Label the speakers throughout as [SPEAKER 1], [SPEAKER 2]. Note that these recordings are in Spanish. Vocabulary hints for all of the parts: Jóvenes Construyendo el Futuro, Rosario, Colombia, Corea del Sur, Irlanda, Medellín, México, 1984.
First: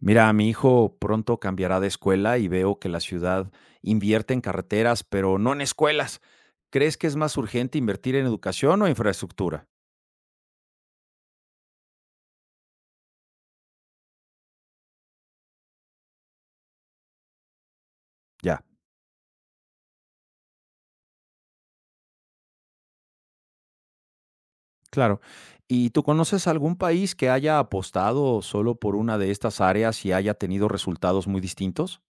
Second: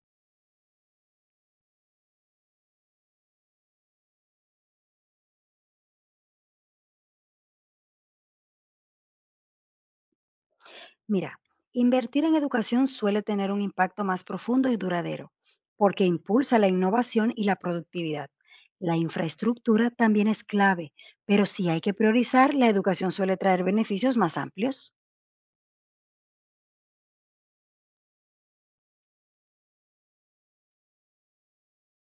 [SPEAKER 1] Mira, mi hijo pronto cambiará de escuela y veo que la ciudad invierte en carreteras, pero no en escuelas. ¿Crees que es más urgente invertir en educación o infraestructura?
[SPEAKER 2] Mira, invertir en educación suele tener un impacto más profundo y duradero, porque impulsa la innovación y la productividad.
[SPEAKER 1] Ya,
[SPEAKER 2] La infraestructura también es clave, pero si hay que priorizar, la educación suele traer beneficios más amplios,
[SPEAKER 1] claro. ¿Y tú conoces algún país que haya apostado solo por una de estas áreas y haya tenido resultados muy distintos?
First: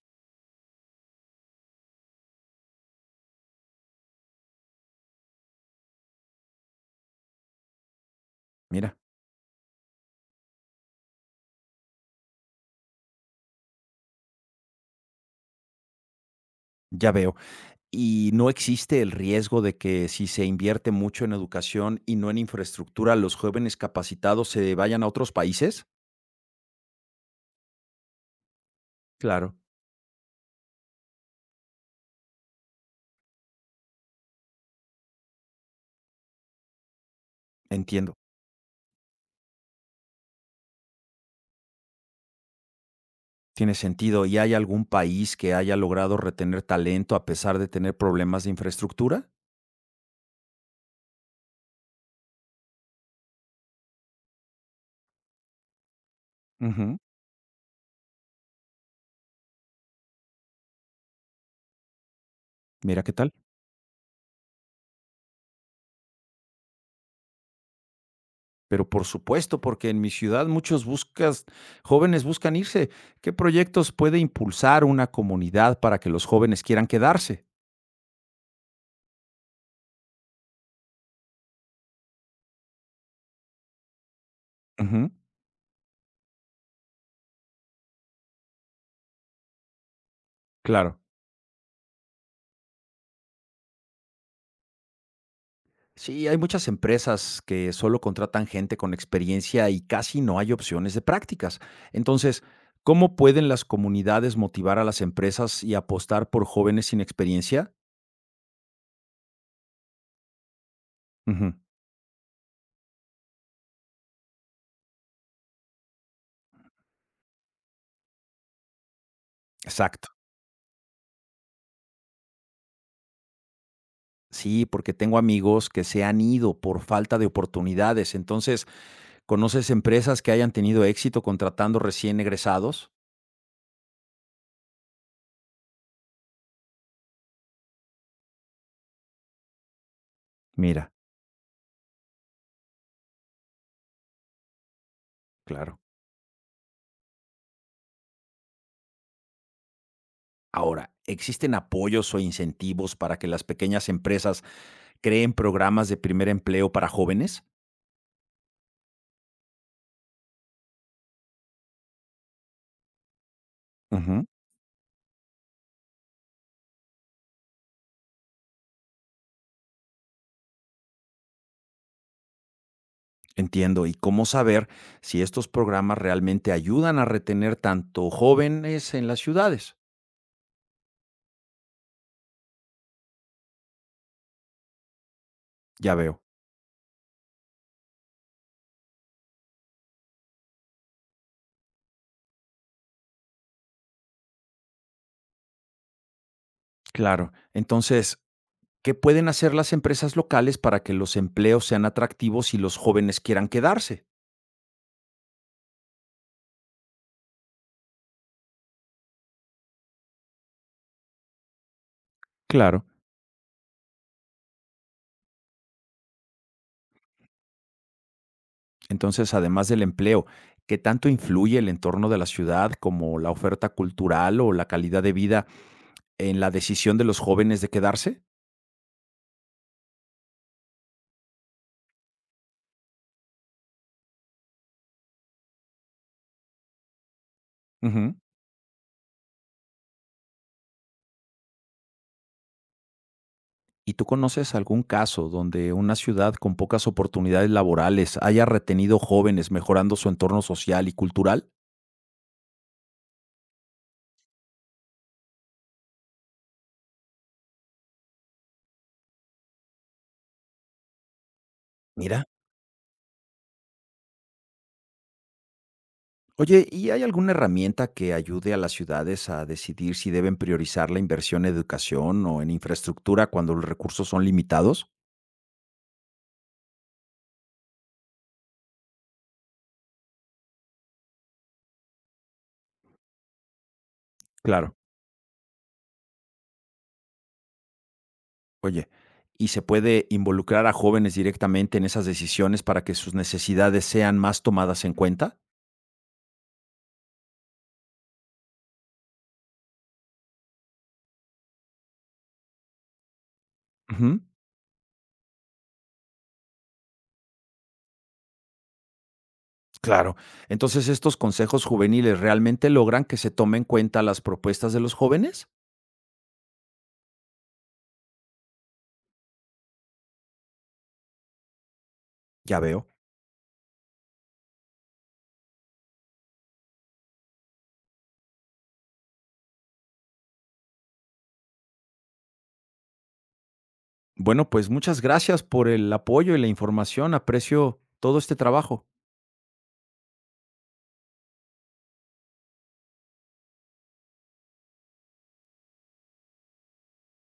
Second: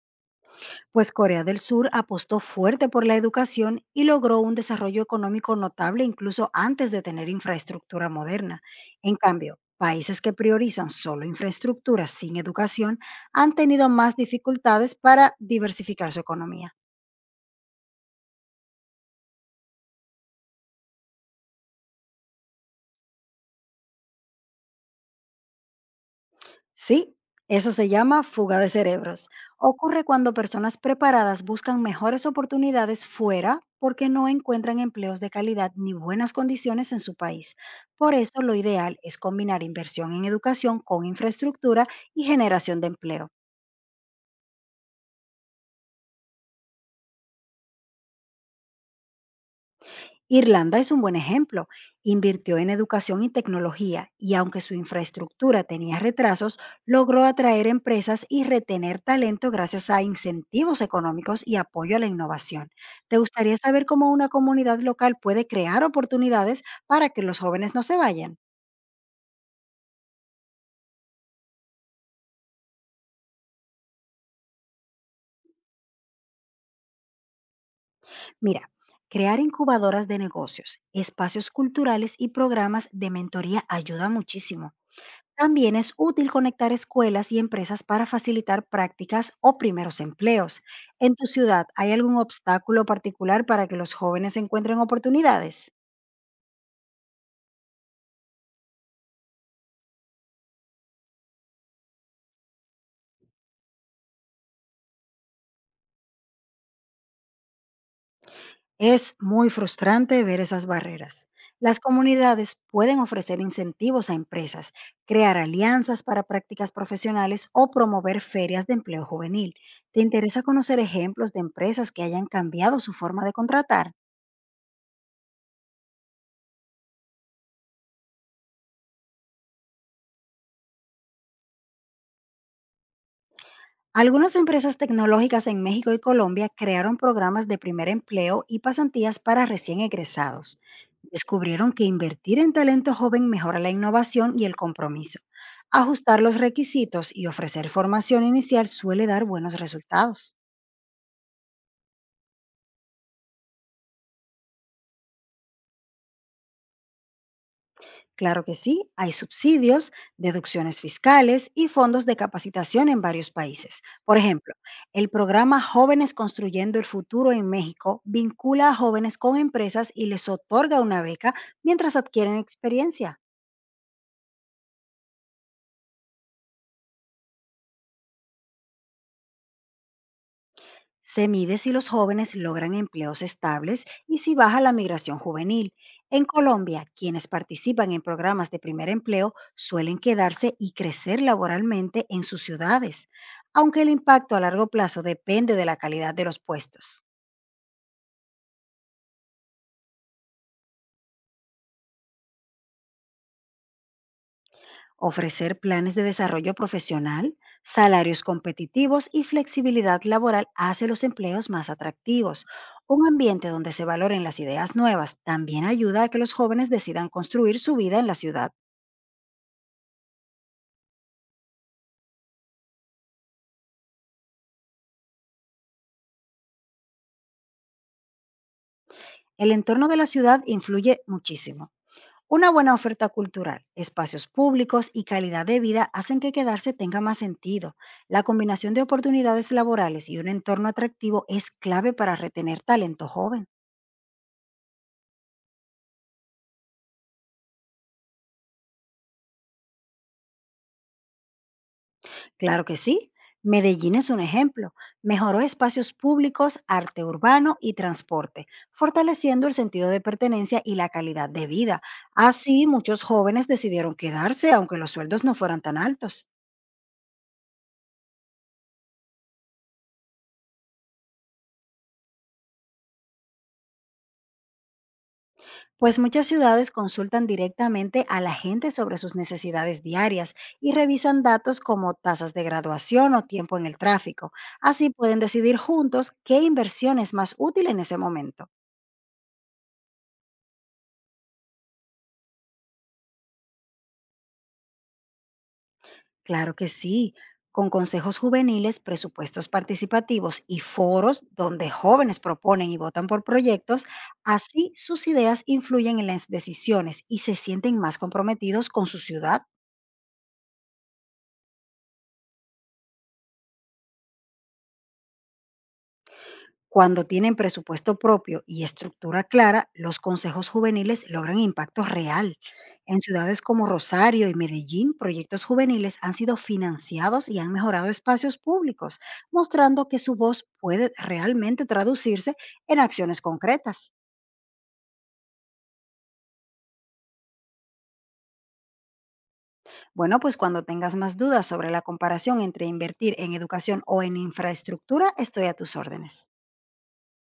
[SPEAKER 2] pues Corea del Sur apostó fuerte por la educación y logró un desarrollo económico notable incluso antes de tener infraestructura moderna.
[SPEAKER 1] Mira,
[SPEAKER 2] En cambio, países que priorizan solo infraestructura sin educación han tenido más dificultades para diversificar su economía.
[SPEAKER 1] ya veo. ¿Y no existe el riesgo de que si se invierte mucho en educación y no en infraestructura, los jóvenes capacitados se vayan a otros países?
[SPEAKER 2] Sí, eso se llama fuga de cerebros.
[SPEAKER 1] Claro,
[SPEAKER 2] Ocurre cuando personas preparadas buscan mejores oportunidades fuera porque no encuentran empleos de calidad ni buenas condiciones en su país.
[SPEAKER 1] entiendo.
[SPEAKER 2] Por eso lo ideal es combinar inversión en educación con infraestructura y generación de empleo.
[SPEAKER 1] Tiene sentido. ¿Y hay algún país que haya logrado retener talento a pesar de tener problemas de infraestructura?
[SPEAKER 2] Irlanda es un buen ejemplo. Invirtió en educación y tecnología y aunque su infraestructura tenía retrasos,
[SPEAKER 1] Ujú,
[SPEAKER 2] logró atraer empresas y retener talento gracias a incentivos económicos y apoyo a la innovación.
[SPEAKER 1] mira qué
[SPEAKER 2] ¿Te
[SPEAKER 1] tal.
[SPEAKER 2] gustaría saber cómo una comunidad local puede crear oportunidades para que los jóvenes no se vayan?
[SPEAKER 1] Pero por supuesto, porque en mi ciudad jóvenes buscan irse. ¿Qué proyectos puede impulsar una comunidad para que los jóvenes quieran quedarse?
[SPEAKER 2] Mira, crear incubadoras de negocios, espacios culturales y programas de mentoría ayuda muchísimo.
[SPEAKER 1] Ujú,
[SPEAKER 2] También es útil conectar escuelas y empresas para facilitar prácticas o primeros empleos.
[SPEAKER 1] claro.
[SPEAKER 2] ¿En tu ciudad hay algún obstáculo particular para que los jóvenes encuentren oportunidades?
[SPEAKER 1] Sí, hay muchas empresas que solo contratan gente con experiencia y casi no hay opciones de prácticas. Entonces, ¿cómo pueden las comunidades motivar a las empresas y apostar por jóvenes sin experiencia?
[SPEAKER 2] Es muy frustrante ver esas barreras.
[SPEAKER 1] Ujú,
[SPEAKER 2] Las comunidades pueden ofrecer incentivos a empresas, crear alianzas para prácticas profesionales o promover ferias de empleo juvenil. ¿Te
[SPEAKER 1] exacto.
[SPEAKER 2] interesa conocer ejemplos de empresas que hayan cambiado su forma de contratar?
[SPEAKER 1] Sí, porque tengo amigos que se han ido por falta de oportunidades. Entonces, ¿conoces empresas que hayan tenido éxito contratando recién egresados?
[SPEAKER 2] Algunas empresas tecnológicas en México y Colombia crearon programas de primer empleo y pasantías para recién egresados.
[SPEAKER 1] Mira,
[SPEAKER 2] Descubrieron que invertir en talento joven mejora la innovación y el compromiso.
[SPEAKER 1] claro.
[SPEAKER 2] Ajustar los requisitos y ofrecer formación inicial suele dar buenos resultados.
[SPEAKER 1] Ahora, ¿existen apoyos o incentivos para que las pequeñas empresas creen programas de primer empleo para jóvenes?
[SPEAKER 2] Claro que sí, hay subsidios, deducciones fiscales y fondos de capacitación en varios países. Por
[SPEAKER 1] Ujú.
[SPEAKER 2] ejemplo, el programa Jóvenes Construyendo el Futuro en México vincula a jóvenes con empresas y les otorga una beca mientras adquieren experiencia.
[SPEAKER 1] Entiendo. ¿Y cómo saber si estos programas realmente ayudan a retener tanto jóvenes en las ciudades?
[SPEAKER 2] Se mide si los jóvenes logran empleos estables y si baja la migración juvenil.
[SPEAKER 1] Ya veo.
[SPEAKER 2] En Colombia, quienes participan en programas de primer empleo suelen quedarse y crecer laboralmente en sus ciudades, aunque el impacto a largo plazo depende de la calidad de los puestos.
[SPEAKER 1] Claro. Entonces, ¿qué pueden hacer las empresas locales para que los empleos sean atractivos y los jóvenes quieran quedarse?
[SPEAKER 2] Ofrecer planes de desarrollo profesional, salarios competitivos y flexibilidad laboral hace los empleos más atractivos.
[SPEAKER 1] Claro.
[SPEAKER 2] Un ambiente donde se valoren las ideas nuevas también ayuda a que los jóvenes decidan construir su vida en la ciudad.
[SPEAKER 1] Entonces, además del empleo, ¿qué tanto influye el entorno de la ciudad, como la oferta cultural o la calidad de vida, en la decisión de los jóvenes de quedarse?
[SPEAKER 2] El entorno de la ciudad influye muchísimo. Una buena oferta cultural, espacios públicos y calidad de vida hacen que quedarse tenga más sentido.
[SPEAKER 1] Ujú.
[SPEAKER 2] La combinación de oportunidades laborales y un entorno atractivo es clave para retener talento joven.
[SPEAKER 1] ¿Y tú conoces algún caso donde una ciudad con pocas oportunidades laborales haya retenido jóvenes mejorando su entorno social y cultural?
[SPEAKER 2] Claro que sí. Medellín es un ejemplo. Mejoró espacios públicos, arte urbano y transporte, fortaleciendo el sentido de pertenencia y la calidad de vida.
[SPEAKER 1] Mira.
[SPEAKER 2] Así, muchos jóvenes decidieron quedarse aunque los sueldos no fueran tan altos.
[SPEAKER 1] Oye, ¿y hay alguna herramienta que ayude a las ciudades a decidir si deben priorizar la inversión en educación o en infraestructura cuando los recursos son limitados?
[SPEAKER 2] Pues muchas ciudades consultan directamente a la gente sobre sus necesidades diarias y revisan datos como tasas de graduación o tiempo en el tráfico.
[SPEAKER 1] Claro.
[SPEAKER 2] Así pueden decidir juntos qué inversión es más útil en ese momento.
[SPEAKER 1] Oye, ¿y se puede involucrar a jóvenes directamente en esas decisiones para que sus necesidades sean más tomadas en cuenta?
[SPEAKER 2] Claro que sí, con consejos juveniles, presupuestos participativos y foros donde jóvenes proponen y votan por proyectos,
[SPEAKER 1] Ujú.
[SPEAKER 2] así sus ideas influyen en las decisiones y se sienten más comprometidos con su ciudad.
[SPEAKER 1] Claro. Entonces, ¿estos consejos juveniles realmente logran que se tomen en cuenta las propuestas de los jóvenes?
[SPEAKER 2] Cuando tienen presupuesto propio y estructura clara, los consejos juveniles logran impacto real.
[SPEAKER 1] Ya veo.
[SPEAKER 2] En ciudades como Rosario y Medellín, proyectos juveniles han sido financiados y han mejorado espacios públicos, mostrando que su voz puede realmente traducirse en acciones concretas.
[SPEAKER 1] Bueno, pues muchas gracias por el apoyo y la información. Aprecio todo este trabajo.
[SPEAKER 2] Bueno, pues cuando tengas más dudas sobre la comparación entre invertir en educación o en infraestructura, estoy a tus órdenes.